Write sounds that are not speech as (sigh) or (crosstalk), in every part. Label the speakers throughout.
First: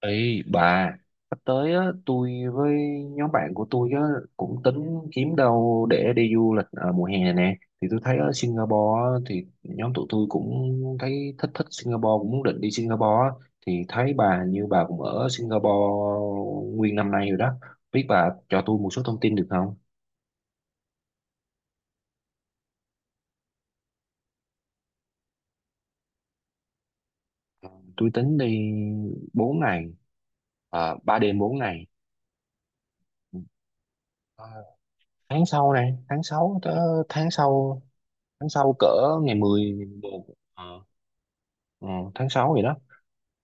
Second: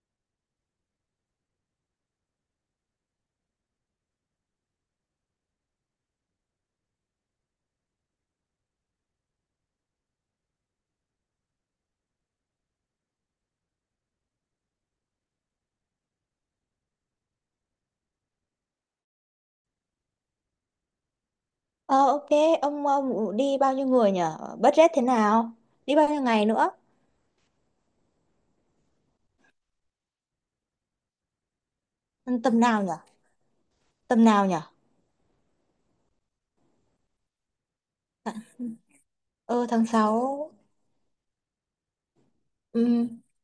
Speaker 1: Ê bà, sắp tới á, tôi với nhóm bạn của tôi á, cũng tính kiếm đâu để đi du lịch ở mùa hè nè. Thì tôi thấy ở Singapore á, thì nhóm tụi tôi cũng thấy thích thích Singapore, cũng muốn định đi Singapore á. Thì thấy bà như bà cũng ở Singapore nguyên năm nay rồi đó. Biết bà cho tôi một số thông tin được không?
Speaker 2: Ờ ok, ông đi bao nhiêu người nhở? Budget thế nào? Đi bao nhiêu ngày nữa?
Speaker 1: Ờ, Tôi tính đi 4 ngày, 3 đêm 4 ngày.
Speaker 2: Ừ, tầm nào nhở? Tầm
Speaker 1: Ờ,
Speaker 2: nào nhở?
Speaker 1: Tháng sau này, tháng 6 tới tháng sau, tháng sau cỡ ngày
Speaker 2: Ừ,
Speaker 1: mười mười
Speaker 2: tháng
Speaker 1: một.
Speaker 2: sáu.
Speaker 1: Ờ, Tháng 6 vậy đó.
Speaker 2: Ừ,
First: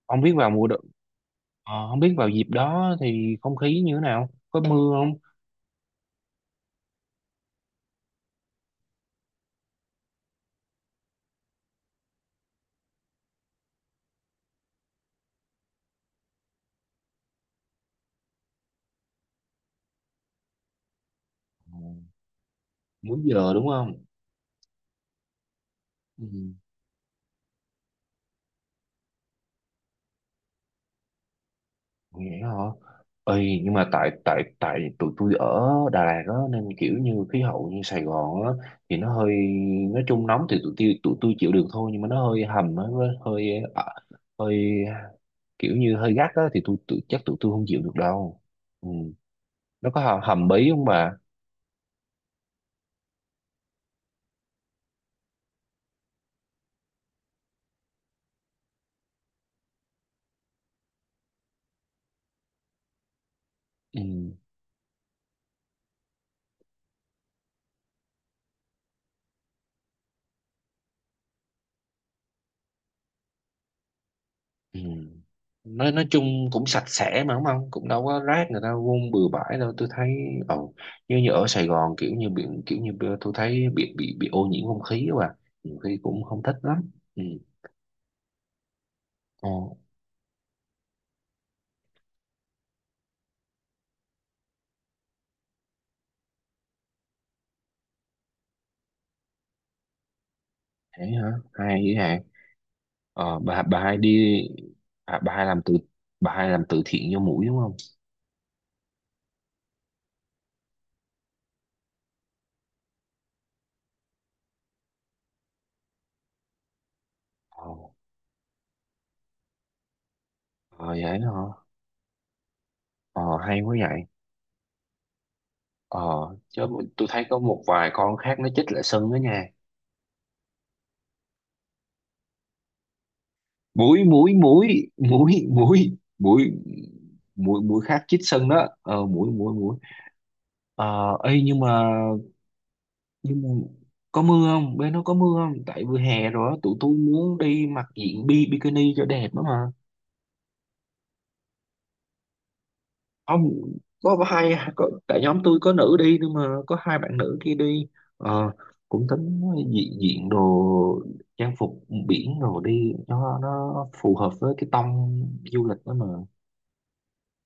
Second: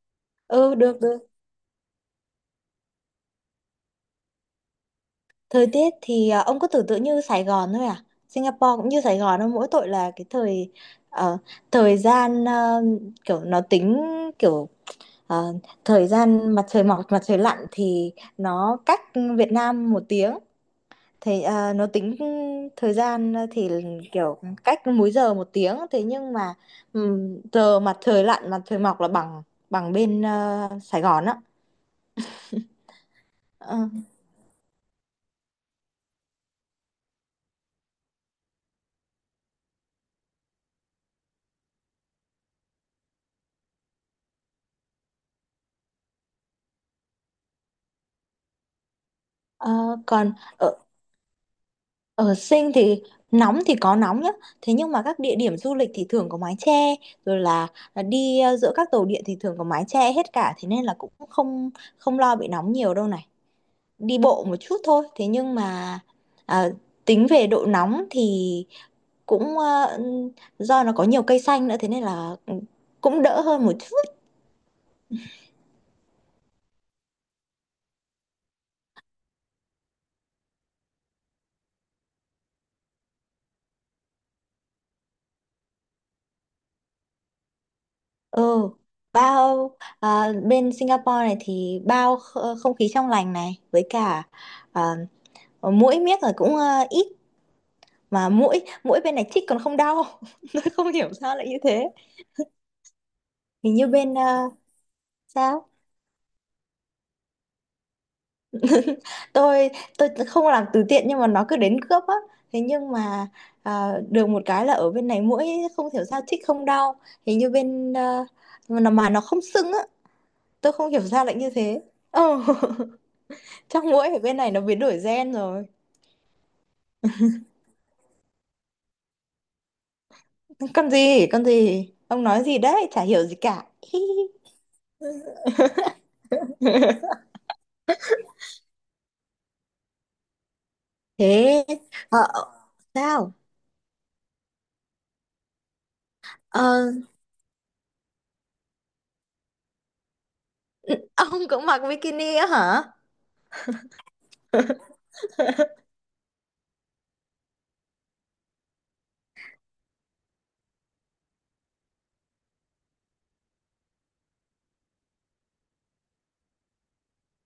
Speaker 1: Không biết vào
Speaker 2: ừ, được được.
Speaker 1: không biết vào dịp đó thì không khí như thế nào? Có mưa không?
Speaker 2: Thời tiết thì ông cứ tưởng tượng như Sài Gòn thôi à? Singapore cũng như Sài Gòn thôi, mỗi tội là cái ờ, thời gian, kiểu nó tính kiểu ờ, thời gian mặt trời mọc mặt trời lặn thì nó cách Việt Nam 1 tiếng. Thì nó
Speaker 1: Ờ,
Speaker 2: tính thời
Speaker 1: Múi
Speaker 2: gian,
Speaker 1: giờ đúng không?
Speaker 2: kiểu cách múi giờ 1 tiếng, thế
Speaker 1: Ừ.
Speaker 2: nhưng mà giờ mặt trời lặn mặt trời mọc là bằng bằng bên Sài Gòn á.
Speaker 1: Vậy hả? Ơi nhưng
Speaker 2: Ờ,
Speaker 1: mà tại tại tại tụi tôi ở Đà Lạt đó nên kiểu như khí hậu như Sài Gòn á, thì nó hơi, nói chung nóng thì tụi tôi chịu được thôi, nhưng mà nó hơi hầm á, nó hơi ờ, hơi kiểu như hơi gắt á, thì chắc tụi tôi không chịu được đâu. Ừ. Nó
Speaker 2: ờ,
Speaker 1: có hầm,
Speaker 2: Còn
Speaker 1: hầm bí
Speaker 2: ở
Speaker 1: không bà?
Speaker 2: ở Sing thì nóng thì có nóng nhá, thế nhưng mà các địa điểm du lịch thì thường có mái che, rồi là, là đi giữa các tàu điện thì thường có mái che hết cả, thế nên là cũng không không lo bị nóng nhiều đâu này.
Speaker 1: Ừ.
Speaker 2: Đi bộ một chút thôi, thế nhưng mà à, tính về độ nóng thì cũng do nó có nhiều cây xanh nữa, thế nên là cũng đỡ hơn một chút.
Speaker 1: Ừ. Nói chung cũng sạch sẽ mà đúng không? Cũng đâu có rác người ta vung bừa bãi đâu. Tôi thấy, ồ, như như ở Sài Gòn kiểu như biển, kiểu như bữa tôi thấy bị ô nhiễm không khí quá à. Nhiều khi cũng không thích lắm. Ừ.
Speaker 2: ừ bao
Speaker 1: Ồ,
Speaker 2: Bên Singapore này thì bao không khí trong lành này, với cả à, muỗi miếc là cũng ít, mà mũi mũi bên này chích còn không đau. (laughs) Tôi không
Speaker 1: thế
Speaker 2: hiểu
Speaker 1: hả?
Speaker 2: sao lại như
Speaker 1: Hay
Speaker 2: thế.
Speaker 1: vậy hả? Ờ, bà
Speaker 2: Hình
Speaker 1: bà
Speaker 2: như
Speaker 1: hai
Speaker 2: bên
Speaker 1: đi,
Speaker 2: ờ,
Speaker 1: à,
Speaker 2: sao
Speaker 1: bà hai làm từ thiện cho mũi đúng không?
Speaker 2: tôi tôi không làm từ thiện nhưng mà nó cứ đến cướp á, thế nhưng mà được một cái là ở bên này mũi không hiểu sao chích không đau. Hình như
Speaker 1: Ồ,
Speaker 2: bên à, Mà nó không sưng á. Tôi
Speaker 1: ờ,
Speaker 2: không hiểu
Speaker 1: vậy hả?
Speaker 2: sao lại như thế. Ồ.
Speaker 1: Ờ, hay
Speaker 2: (laughs)
Speaker 1: quá
Speaker 2: Chắc
Speaker 1: vậy.
Speaker 2: mũi ở bên này nó biến đổi gen rồi.
Speaker 1: Ờ, chứ tôi thấy có một vài con khác nó chích lại sưng đó nha.
Speaker 2: Con gì ông nói gì đấy, chả hiểu gì cả.
Speaker 1: mũi mũi
Speaker 2: (laughs)
Speaker 1: mũi mũi mũi mũi mũi mũi khác chích sân đó, ờ mũi mũi mũi ấy, nhưng
Speaker 2: thế
Speaker 1: mà,
Speaker 2: ờ, ờ, sao
Speaker 1: nhưng mà có mưa không, bên nó có mưa không? Tại vừa hè rồi á, tụi
Speaker 2: Ờ,
Speaker 1: tôi muốn đi mặc diện bikini cho đẹp đó mà.
Speaker 2: ông cũng mặc bikini á hả?
Speaker 1: Không, có hai có, tại nhóm tôi
Speaker 2: (laughs)
Speaker 1: có nữ đi, nhưng mà có 2 bạn nữ kia đi. Ờ, cũng tính diện diện đồ, trang phục biển, rồi đi cho nó phù hợp với cái tông du lịch đó mà.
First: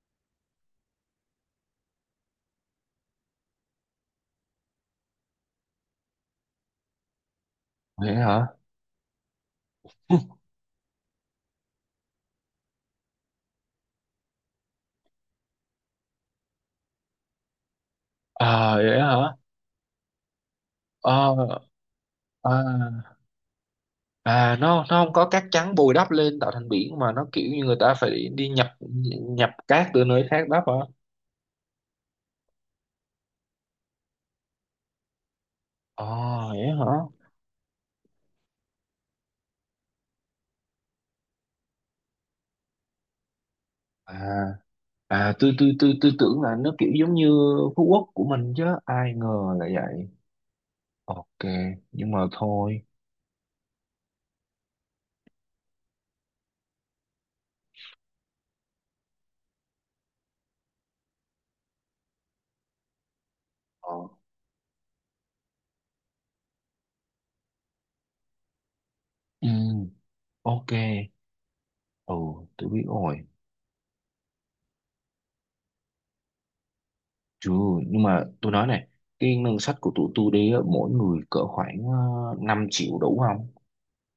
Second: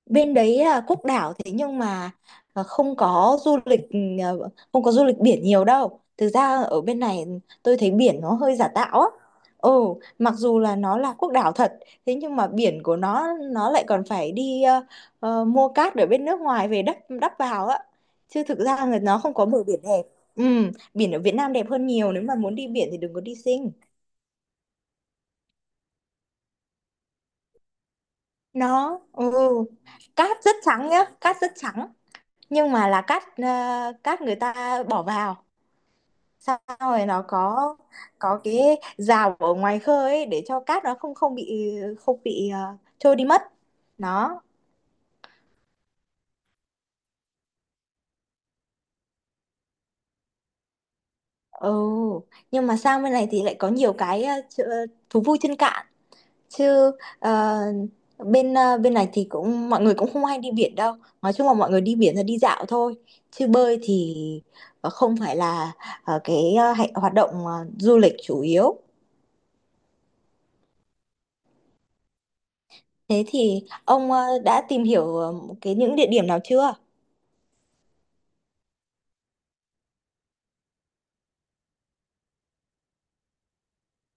Speaker 2: Bên đấy là quốc đảo, thế nhưng mà à, không có du lịch ừ, à, không có du lịch biển nhiều đâu, thực ra ở bên này tôi thấy
Speaker 1: Vậy
Speaker 2: biển nó
Speaker 1: hả?
Speaker 2: hơi giả tạo á. Ừ, mặc dù là nó là quốc đảo thật, thế nhưng mà biển của nó lại còn phải đi mua cát ở bên nước ngoài về đắp, vào á, chứ thực
Speaker 1: À
Speaker 2: ra
Speaker 1: vậy
Speaker 2: là nó không
Speaker 1: hả?
Speaker 2: có bờ biển đẹp. Ừ, biển ở
Speaker 1: ờ
Speaker 2: Việt Nam đẹp hơn nhiều, nếu mà muốn đi biển thì đừng
Speaker 1: à,
Speaker 2: có đi Sing.
Speaker 1: À nó không có cát trắng bồi đắp lên tạo thành biển, mà nó kiểu như người ta phải đi nhập
Speaker 2: Nó ừ
Speaker 1: nhập cát từ nơi
Speaker 2: Cát
Speaker 1: khác
Speaker 2: rất
Speaker 1: đắp hả?
Speaker 2: trắng nhá, cát rất trắng, nhưng mà là cát, cát người ta bỏ vào,
Speaker 1: Ờ,
Speaker 2: xong
Speaker 1: vậy hả?
Speaker 2: rồi nó có cái rào ở ngoài khơi ấy để cho cát nó không không bị không bị ờ, trôi đi mất. Nó
Speaker 1: À, à, tôi tưởng là nó kiểu giống như Phú Quốc của mình, chứ ai ngờ là vậy. Ok,
Speaker 2: ừ
Speaker 1: nhưng mà
Speaker 2: Nhưng mà
Speaker 1: thôi.
Speaker 2: sang bên này thì lại có nhiều cái thú vui trên cạn chứ. ờ, Bên này thì cũng mọi người cũng không hay đi biển đâu, nói chung là mọi người đi biển là đi dạo thôi, chứ bơi
Speaker 1: Ờ.
Speaker 2: thì không phải là hoạt động du lịch chủ yếu.
Speaker 1: Ừ, ok. Ừ, tôi biết rồi.
Speaker 2: Thế thì ông đã tìm hiểu cái những địa điểm nào chưa?
Speaker 1: Chứ nhưng mà tôi nói này, cái ngân sách của tụi tôi đi á, mỗi người cỡ khoảng 5 triệu đủ không?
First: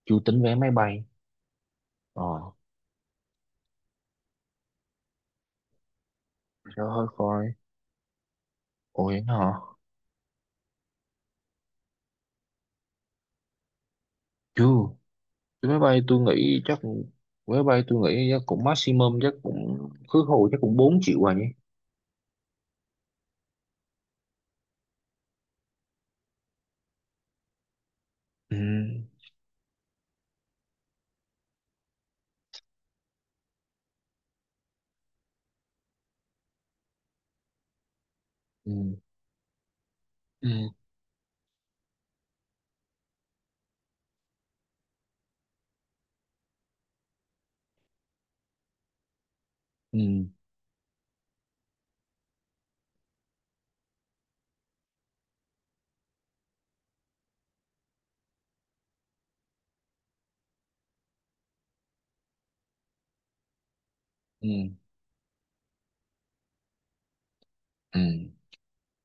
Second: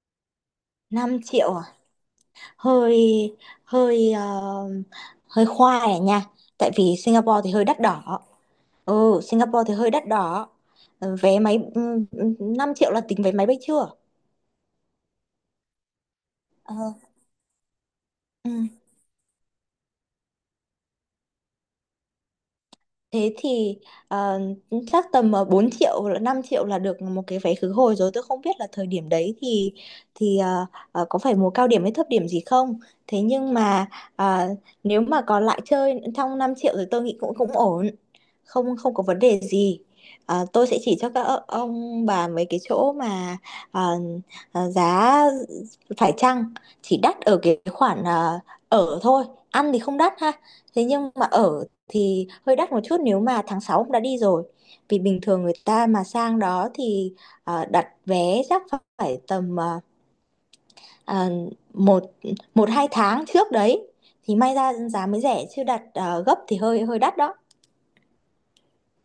Speaker 1: Chưa tính vé máy bay.
Speaker 2: Năm triệu à?
Speaker 1: Ờ.
Speaker 2: Hơi, hơi ờ, hơi khoai à nha. Tại
Speaker 1: Trời
Speaker 2: vì
Speaker 1: ơi
Speaker 2: Singapore
Speaker 1: coi.
Speaker 2: thì hơi đắt đỏ.
Speaker 1: Ủa
Speaker 2: Ừ,
Speaker 1: vậy hả?
Speaker 2: Singapore thì hơi đắt đỏ. Ờ, vé máy, 5 triệu là tính vé máy bay chưa?
Speaker 1: Chưa. Cái máy bay tôi nghĩ
Speaker 2: Ờ.
Speaker 1: chắc Máy bay tôi nghĩ chắc
Speaker 2: Ừ.
Speaker 1: cũng maximum, chắc cũng khứ hồi chắc cũng 4 triệu rồi nhỉ.
Speaker 2: Thế thì ờ, chắc tầm 4 triệu hoặc là 5 triệu là được một cái vé khứ hồi rồi. Tôi không biết
Speaker 1: Ừ.
Speaker 2: là thời điểm đấy thì có phải mùa cao điểm hay thấp điểm gì không. Thế nhưng mà ờ, nếu mà còn lại chơi trong 5 triệu thì tôi nghĩ cũng cũng ổn. Không không
Speaker 1: Ừ.
Speaker 2: có vấn đề gì. Ờ,
Speaker 1: Ừ.
Speaker 2: tôi sẽ chỉ cho các ông bà mấy cái chỗ mà ờ, giá phải chăng, chỉ đắt ở cái khoản ở thôi. Ăn thì không đắt
Speaker 1: Ừ.
Speaker 2: ha. Thế nhưng mà ở thì hơi đắt một chút, nếu mà tháng 6 cũng đã đi rồi. Vì bình thường người ta mà sang đó thì đặt vé chắc phải tầm ờ, một một hai tháng trước đấy thì
Speaker 1: Ừ.
Speaker 2: may ra giá mới rẻ, chứ đặt gấp thì hơi hơi đắt đó.
Speaker 1: Ừ.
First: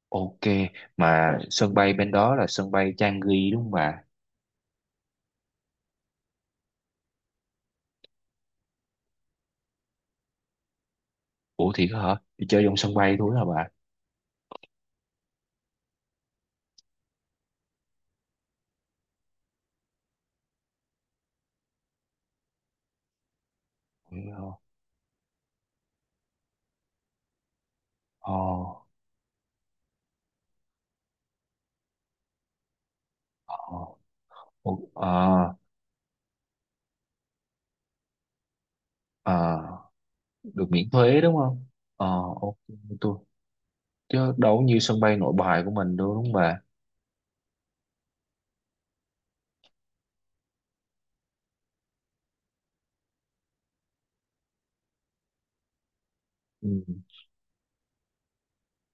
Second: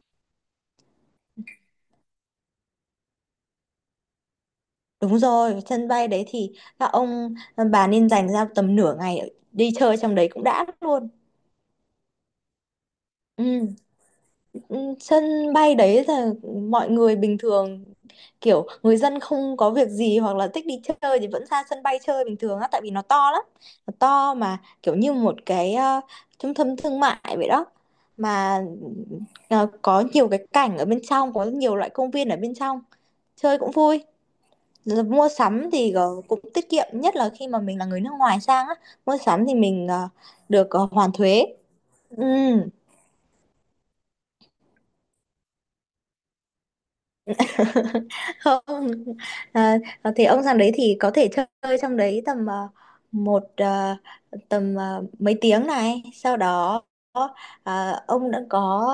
Speaker 1: Ok. Mà sân bay bên đó là sân bay Changi đúng không bà?
Speaker 2: Đúng rồi, sân bay đấy thì các ông, bà nên dành ra tầm nửa ngày đi chơi trong đấy cũng đã luôn.
Speaker 1: Ủa thiệt hả? Đi chơi trong sân bay thôi hả bà?
Speaker 2: Ừ. Ừ, sân bay đấy là mọi người bình thường, kiểu người dân không có việc gì hoặc là thích đi chơi thì vẫn ra sân bay chơi bình thường á, tại vì nó to lắm, nó to
Speaker 1: Ủa,
Speaker 2: mà kiểu như một cái, trung tâm thương mại vậy đó.
Speaker 1: ờ.
Speaker 2: Mà có nhiều cái cảnh ở bên trong, có nhiều loại công viên ở bên trong,
Speaker 1: Ờ.
Speaker 2: chơi cũng
Speaker 1: Ờ.
Speaker 2: vui.
Speaker 1: Ủa,
Speaker 2: Rồi mua
Speaker 1: ờ.
Speaker 2: sắm thì cũng tiết kiệm, nhất là khi mà mình là người nước ngoài sang á, mua sắm thì
Speaker 1: Ờ.
Speaker 2: mình
Speaker 1: Được
Speaker 2: được
Speaker 1: miễn
Speaker 2: hoàn
Speaker 1: thuế đúng
Speaker 2: thuế.
Speaker 1: không? Ờ,
Speaker 2: Ừ.
Speaker 1: ok. Tôi, chứ đâu có như sân bay Nội Bài của mình đâu đúng không bà?
Speaker 2: (laughs) Không. à, thì ông sang đấy thì có thể chơi trong đấy tầm một, mấy tiếng này, sau
Speaker 1: Ừ.
Speaker 2: đó ông đã có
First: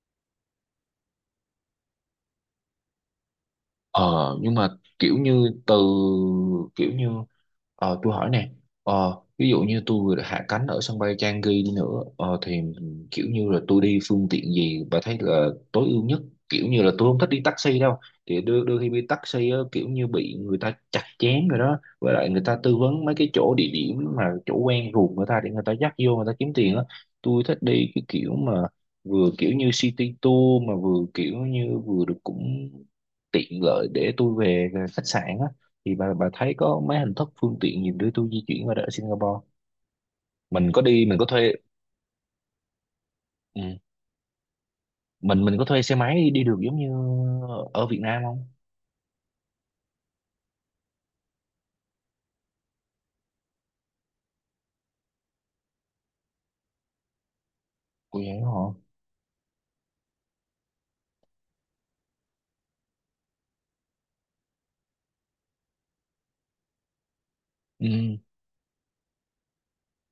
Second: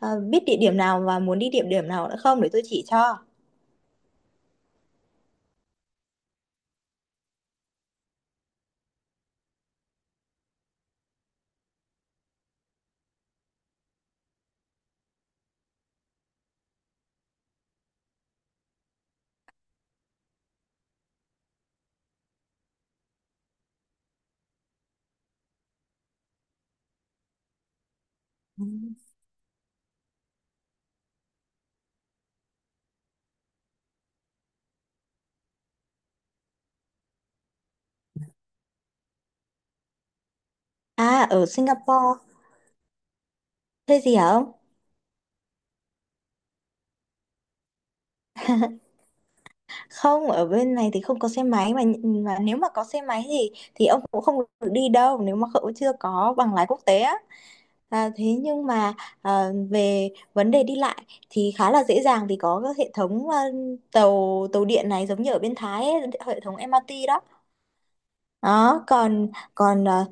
Speaker 2: biết địa điểm nào và muốn đi địa điểm nào nữa không để tôi chỉ cho.
Speaker 1: Ờ nhưng mà kiểu như từ kiểu như, tôi hỏi nè, ví dụ như tôi vừa hạ cánh ở sân bay Changi đi nữa, thì kiểu như là tôi đi phương tiện gì bà thấy là tối ưu nhất? Kiểu như là tôi không thích đi taxi đâu. Thì đôi khi đi taxi á, kiểu như bị người ta chặt chém rồi đó, với lại người ta tư vấn mấy cái chỗ địa điểm mà chỗ quen ruột người ta, để người ta dắt vô người ta kiếm tiền á. Tôi thích đi cái kiểu mà vừa kiểu như city tour, mà vừa kiểu như vừa được cũng tiện lợi để tôi về khách sạn á. Thì bà thấy có mấy hình thức phương tiện gì để tôi di chuyển qua đó ở Singapore?
Speaker 2: À
Speaker 1: Mình có
Speaker 2: ở
Speaker 1: thuê,
Speaker 2: Singapore
Speaker 1: ừ,
Speaker 2: thuê gì hả ông?
Speaker 1: mình có thuê xe máy đi được giống như ở Việt Nam không?
Speaker 2: Không, ở bên này thì không có xe máy mà nếu mà có xe máy thì ông cũng không được đi đâu nếu mà cậu chưa có bằng lái quốc tế á. À,
Speaker 1: Cô
Speaker 2: thế
Speaker 1: vậy
Speaker 2: nhưng
Speaker 1: hả?
Speaker 2: mà về vấn đề đi lại thì khá là dễ dàng, vì có các hệ thống tàu tàu điện này, giống như ở bên Thái ấy, hệ thống MRT đó.
Speaker 1: Ừ.
Speaker 2: Đó, còn còn ờ,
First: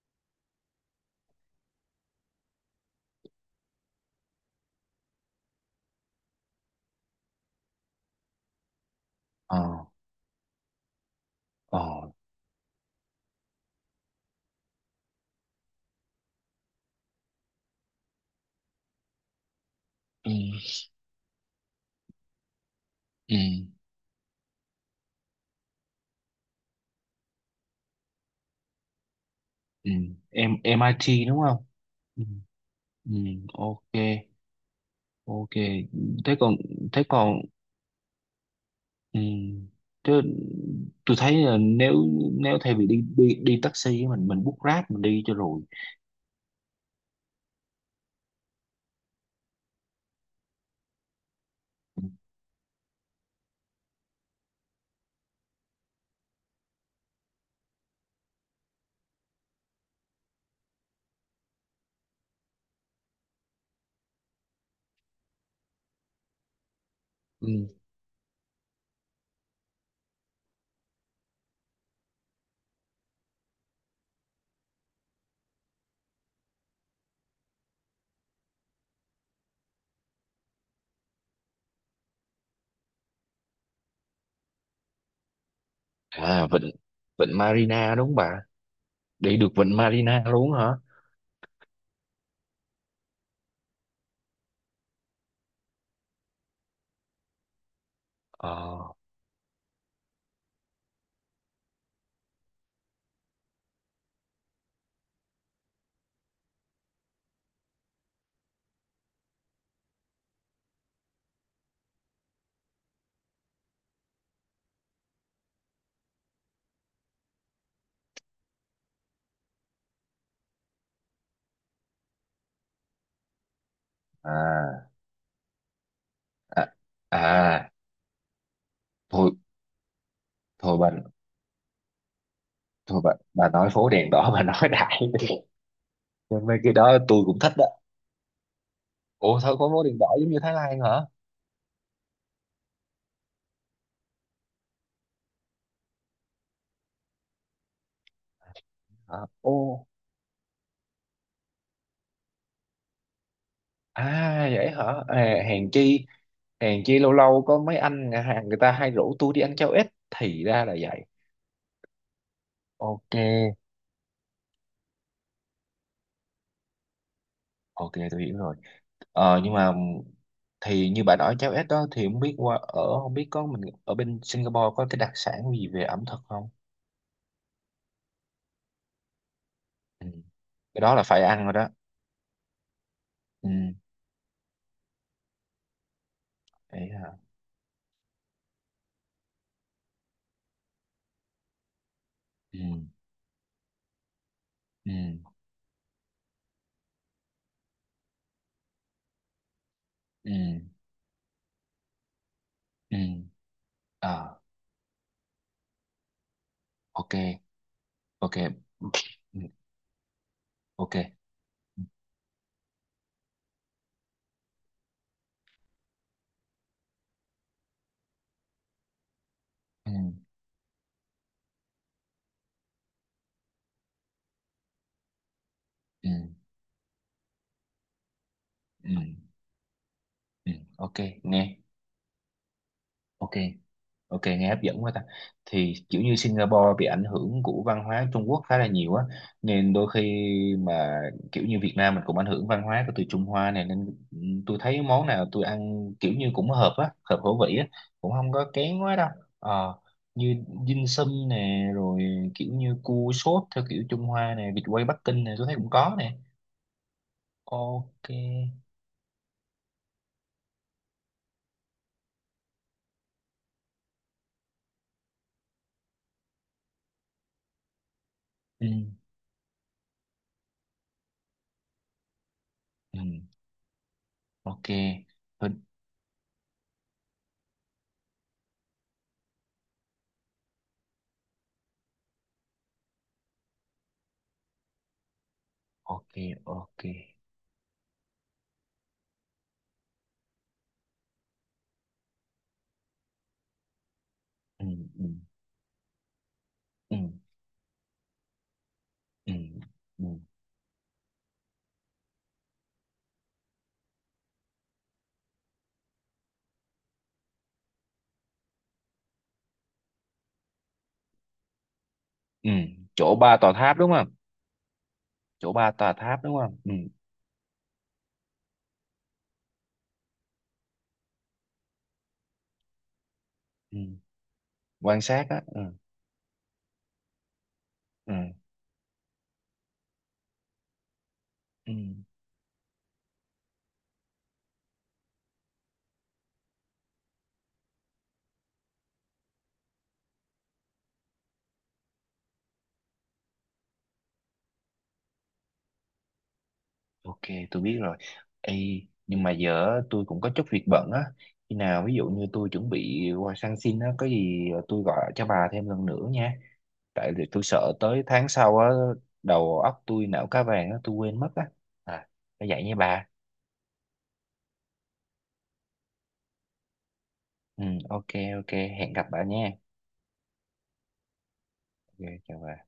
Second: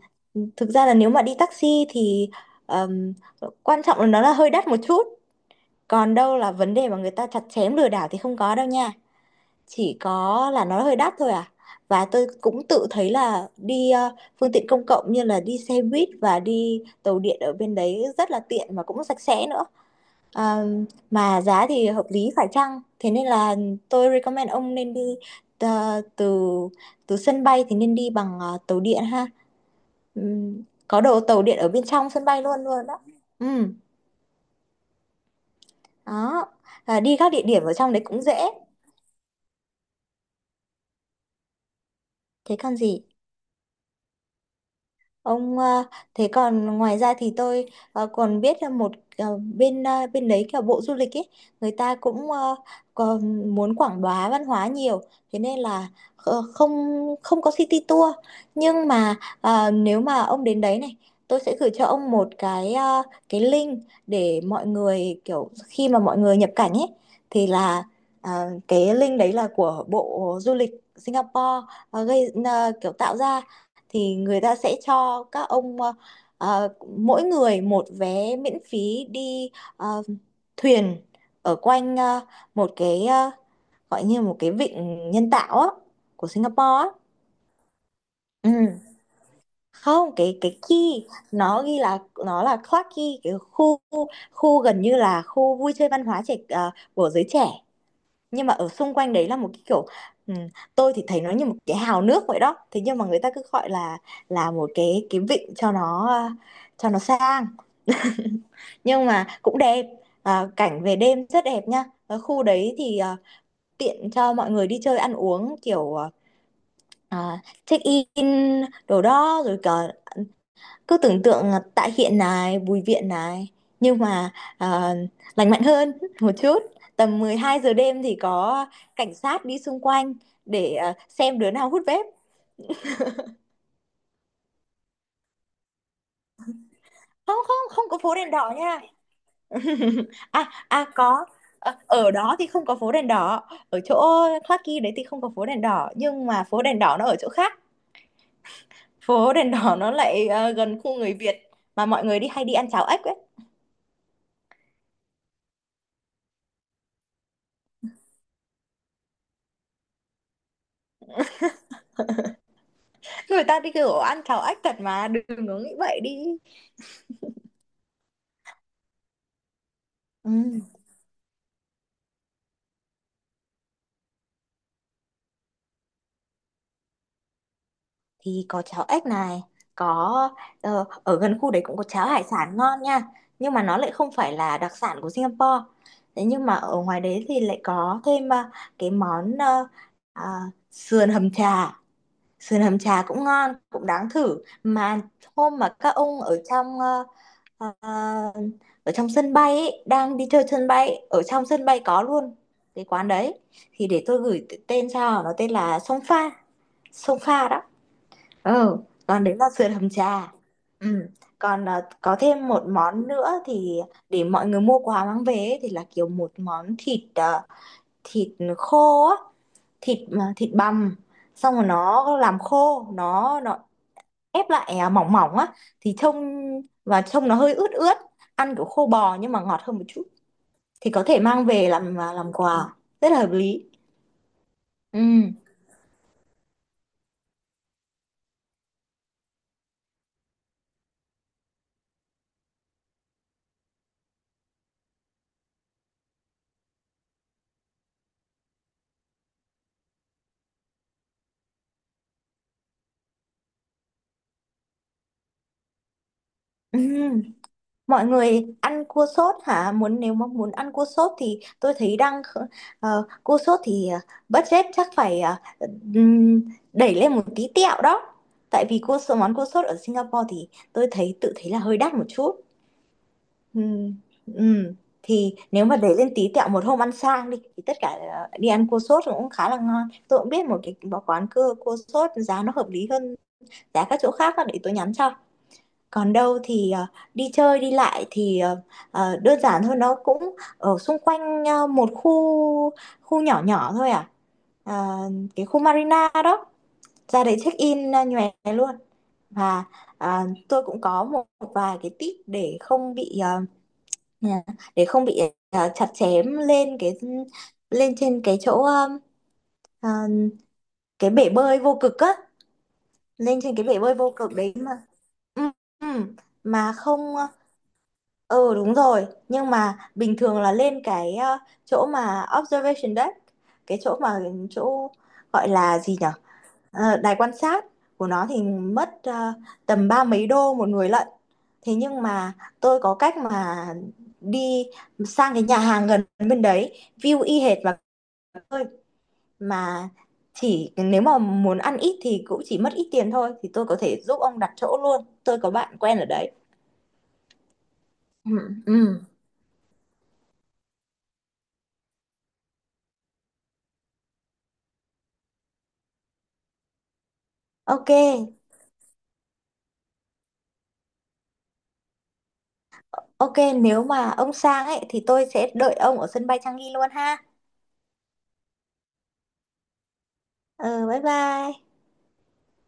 Speaker 2: thực ra là nếu mà đi taxi thì ờm, quan trọng là nó là hơi đắt một chút. Còn đâu là vấn đề mà người ta chặt chém lừa đảo thì không có đâu nha,
Speaker 1: Ờ.
Speaker 2: chỉ có là nó hơi đắt thôi à. Và
Speaker 1: Ờ.
Speaker 2: tôi cũng tự thấy là đi phương tiện công cộng như là đi xe buýt và đi tàu điện ở bên đấy rất là tiện và cũng sạch sẽ nữa.
Speaker 1: Ừ.
Speaker 2: Ờ, mà giá thì hợp lý phải chăng, thế nên
Speaker 1: Ừ.
Speaker 2: là tôi recommend ông nên đi ờ, từ từ sân bay thì nên đi bằng tàu điện ha.
Speaker 1: Ừ. Em
Speaker 2: Có đồ
Speaker 1: MIT đúng
Speaker 2: tàu điện
Speaker 1: không?
Speaker 2: ở bên trong
Speaker 1: Ừ.
Speaker 2: sân bay luôn luôn đó.
Speaker 1: Ừ.
Speaker 2: Ừ,
Speaker 1: Ok. Ok. thế
Speaker 2: đó.
Speaker 1: còn
Speaker 2: À,
Speaker 1: Thế
Speaker 2: đi các
Speaker 1: còn,
Speaker 2: địa điểm ở trong đấy cũng dễ.
Speaker 1: ừ, thế tôi thấy là nếu
Speaker 2: Thế
Speaker 1: nếu thay
Speaker 2: còn
Speaker 1: vì
Speaker 2: gì?
Speaker 1: đi đi đi taxi á, mình book Grab mình đi cho
Speaker 2: Ông,
Speaker 1: rồi.
Speaker 2: thế còn ngoài ra thì tôi còn biết là một, bên đấy kiểu bộ du lịch ấy, người ta
Speaker 1: Ừ.
Speaker 2: cũng còn muốn quảng bá văn hóa nhiều, thế nên là ờ, không không có city tour, nhưng mà nếu mà ông đến đấy này tôi sẽ gửi cho ông một cái, cái link để mọi người kiểu khi mà mọi người nhập cảnh ấy, thì
Speaker 1: Ừ.
Speaker 2: là ờ, cái link đấy là của bộ du lịch Singapore, kiểu tạo ra, thì người ta sẽ cho các ông ờ, mỗi người một vé miễn phí đi ờ, thuyền ở quanh, một cái, gọi như một cái vịnh nhân tạo á của
Speaker 1: À, vịnh
Speaker 2: Singapore á.
Speaker 1: vịnh Marina đúng không bà?
Speaker 2: Ừ.
Speaker 1: Đi được vịnh
Speaker 2: Không,
Speaker 1: Marina
Speaker 2: cái
Speaker 1: luôn hả?
Speaker 2: Key nó ghi là, nó là Clarke Quay, cái khu khu gần như là khu vui chơi văn hóa trẻ, của giới trẻ, nhưng mà ở
Speaker 1: Ờ.
Speaker 2: xung quanh đấy là một cái kiểu, ừ, tôi thì thấy nó như một cái hào nước vậy đó, thế nhưng mà người ta cứ gọi là một cái, vịnh cho nó cho nó sang, nhưng mà cũng đẹp. À, cảnh về đêm rất đẹp nha, ở khu đấy thì tiện cho mọi người đi chơi ăn uống, kiểu check in đồ đó rồi cả, cứ tưởng tượng là Tạ Hiện này, Bùi Viện này, nhưng mà
Speaker 1: À.
Speaker 2: à, lành mạnh hơn (laughs) một chút.
Speaker 1: À.
Speaker 2: Tầm 12
Speaker 1: À.
Speaker 2: giờ đêm thì có cảnh
Speaker 1: thôi
Speaker 2: sát đi xung quanh để
Speaker 1: thôi bà,
Speaker 2: xem đứa nào hút vape.
Speaker 1: thôi bà nói phố đèn đỏ bà nói đại đi. Nhưng mấy cái đó tôi
Speaker 2: Không
Speaker 1: cũng thích
Speaker 2: không,
Speaker 1: đó.
Speaker 2: không có phố đèn đỏ nha.
Speaker 1: Ủa thôi có phố đèn đỏ giống như
Speaker 2: À
Speaker 1: Thái Lan
Speaker 2: à,
Speaker 1: hả?
Speaker 2: có. Ờ, ở đó thì không có phố đèn đỏ, ở chỗ Clarky đấy thì không có phố đèn đỏ, nhưng mà phố đèn đỏ nó ở chỗ khác,
Speaker 1: Hả?
Speaker 2: phố đèn đỏ
Speaker 1: Ô.
Speaker 2: nó lại gần khu người Việt, mà mọi người đi hay đi ăn cháo ếch ấy.
Speaker 1: À vậy hả? À, hèn chi lâu lâu có mấy anh nhà hàng người ta hay rủ tôi đi ăn cháo ếch, thì ra là vậy. Ok.
Speaker 2: (laughs) Người ta đi kiểu ăn cháo ếch thật mà, đừng có nghĩ vậy đi.
Speaker 1: Ok tôi hiểu rồi. Ờ, nhưng mà
Speaker 2: Ừ.
Speaker 1: thì như bà nói cháo ếch đó, thì không biết qua ở không biết có mình ở bên Singapore có cái đặc sản gì về ẩm thực không?
Speaker 2: Thì có cháo ếch này,
Speaker 1: Ừ.
Speaker 2: có
Speaker 1: Cái đó là
Speaker 2: ở
Speaker 1: phải
Speaker 2: gần
Speaker 1: ăn
Speaker 2: khu
Speaker 1: rồi
Speaker 2: đấy
Speaker 1: đó.
Speaker 2: cũng có cháo hải sản ngon nha,
Speaker 1: Ừ.
Speaker 2: nhưng mà nó lại không phải là đặc sản của Singapore. Thế nhưng mà ở
Speaker 1: Đấy
Speaker 2: ngoài
Speaker 1: hả?
Speaker 2: đấy thì lại có thêm, cái món à, sườn hầm trà,
Speaker 1: Ừ.
Speaker 2: sườn hầm trà cũng ngon cũng đáng thử
Speaker 1: Ừ.
Speaker 2: mà. Hôm mà các ông ở trong ờ, ở trong sân bay ấy, đang đi
Speaker 1: Ừ.
Speaker 2: chơi sân bay, ở trong sân bay có luôn cái
Speaker 1: Ừ.
Speaker 2: quán đấy, thì để tôi
Speaker 1: Ờ,
Speaker 2: gửi tên cho, nó tên là sông pha,
Speaker 1: ok.
Speaker 2: sông pha đó.
Speaker 1: Ok.
Speaker 2: Ừ, còn đấy
Speaker 1: Ừ.
Speaker 2: là sườn hầm trà.
Speaker 1: Ok.
Speaker 2: Ừ. Còn
Speaker 1: Ừ.
Speaker 2: có thêm một món nữa thì để mọi người mua quà mang về ấy, thì là kiểu một món thịt à, thịt khô á, thịt thịt bằm xong rồi nó làm khô, nó ép lại mỏng mỏng á, thì
Speaker 1: Ừ.
Speaker 2: trông, và trông nó hơi ướt ướt, ăn kiểu khô
Speaker 1: Ừ.
Speaker 2: bò nhưng mà ngọt hơn một chút,
Speaker 1: Ừ.
Speaker 2: thì
Speaker 1: Ok.
Speaker 2: có thể mang
Speaker 1: Nghe.
Speaker 2: về làm, làm quà. Rất là hợp
Speaker 1: Ok.
Speaker 2: lý.
Speaker 1: Ok nghe hấp dẫn quá ta.
Speaker 2: Ừ.
Speaker 1: Thì kiểu như Singapore bị ảnh hưởng của văn hóa Trung Quốc khá là nhiều á, nên đôi khi mà kiểu như Việt Nam mình cũng ảnh hưởng văn hóa của từ Trung Hoa này nên, ừ, tôi thấy món nào tôi ăn kiểu như cũng hợp á, hợp khẩu vị á, cũng không có kén quá đâu. Ờ, như dim sum nè, rồi kiểu như cua sốt theo kiểu Trung Hoa nè, vịt quay Bắc Kinh nè, tôi thấy cũng có nè.
Speaker 2: (laughs)
Speaker 1: Ok.
Speaker 2: Mọi người ăn cua sốt hả? Muốn, nếu mà muốn ăn cua sốt thì tôi thấy đang cua sốt thì budget chắc phải ừm, đẩy lên một tí tẹo đó. Tại
Speaker 1: Ừ.
Speaker 2: vì cua sốt, món cua sốt ở Singapore thì tôi thấy tự thấy là hơi đắt một chút.
Speaker 1: Ừ.
Speaker 2: Ừm, ừm.
Speaker 1: Ok.
Speaker 2: Thì
Speaker 1: Ừ.
Speaker 2: nếu mà đẩy lên tí tẹo một hôm ăn sang đi thì tất cả đi ăn cua sốt cũng khá là ngon. Tôi cũng biết một cái quán cua, sốt giá nó hợp lý hơn giá các chỗ khác á, để tôi nhắn cho.
Speaker 1: Ok.
Speaker 2: Còn đâu thì
Speaker 1: Ok.
Speaker 2: đi chơi đi lại thì đơn giản thôi, nó cũng ở xung quanh một khu, nhỏ nhỏ thôi à.
Speaker 1: Ừ.
Speaker 2: Ờ,
Speaker 1: Ừ.
Speaker 2: cái khu Marina đó,
Speaker 1: Ừ.
Speaker 2: ra đấy check in, nhòe luôn.
Speaker 1: Ừ.
Speaker 2: Và
Speaker 1: Ừ.
Speaker 2: ờ, tôi cũng có một vài cái tip để không bị ừ, để không bị chặt chém lên cái, lên trên cái chỗ ờ, cái bể bơi vô cực á,
Speaker 1: Ừ. Chỗ ba
Speaker 2: lên
Speaker 1: tòa
Speaker 2: trên cái
Speaker 1: tháp
Speaker 2: bể
Speaker 1: đúng
Speaker 2: bơi
Speaker 1: không?
Speaker 2: vô cực đấy mà. Ừ, ừ.
Speaker 1: Ừ.
Speaker 2: mà không ờ, Ừ đúng rồi, nhưng mà bình thường là lên cái chỗ mà observation deck, cái
Speaker 1: Ừ.
Speaker 2: chỗ mà chỗ
Speaker 1: Quan sát á.
Speaker 2: gọi
Speaker 1: Ừ.
Speaker 2: là gì nhở? Ờ, đài quan sát của
Speaker 1: Ừ.
Speaker 2: nó thì mất tầm ba mấy đô một người lận.
Speaker 1: Ừ.
Speaker 2: Thế nhưng mà tôi có cách mà đi sang cái nhà hàng gần bên đấy, view y hệt, và tôi mà chỉ, nếu mà muốn ăn ít thì cũng chỉ mất ít tiền thôi, thì tôi có thể giúp ông đặt chỗ luôn. Tôi có bạn quen ở đấy.
Speaker 1: Ok, tôi biết rồi. Ê,
Speaker 2: Ừ, ừ.
Speaker 1: nhưng mà giờ á, tôi cũng có chút việc bận á, khi nào ví dụ như tôi chuẩn bị qua sang xin á, có gì tôi gọi cho bà thêm lần nữa nha. Tại vì tôi sợ
Speaker 2: Ok.
Speaker 1: tới tháng sau á, đầu óc tôi não cá vàng á, tôi quên mất á. À, phải vậy nha bà.
Speaker 2: Ok, nếu mà ông sang ấy thì tôi sẽ đợi ông ở sân bay Changi luôn ha.
Speaker 1: Ừ, ok. Ok hẹn gặp bà nha.
Speaker 2: Ừ, bye bye.
Speaker 1: Ok. Chào bà.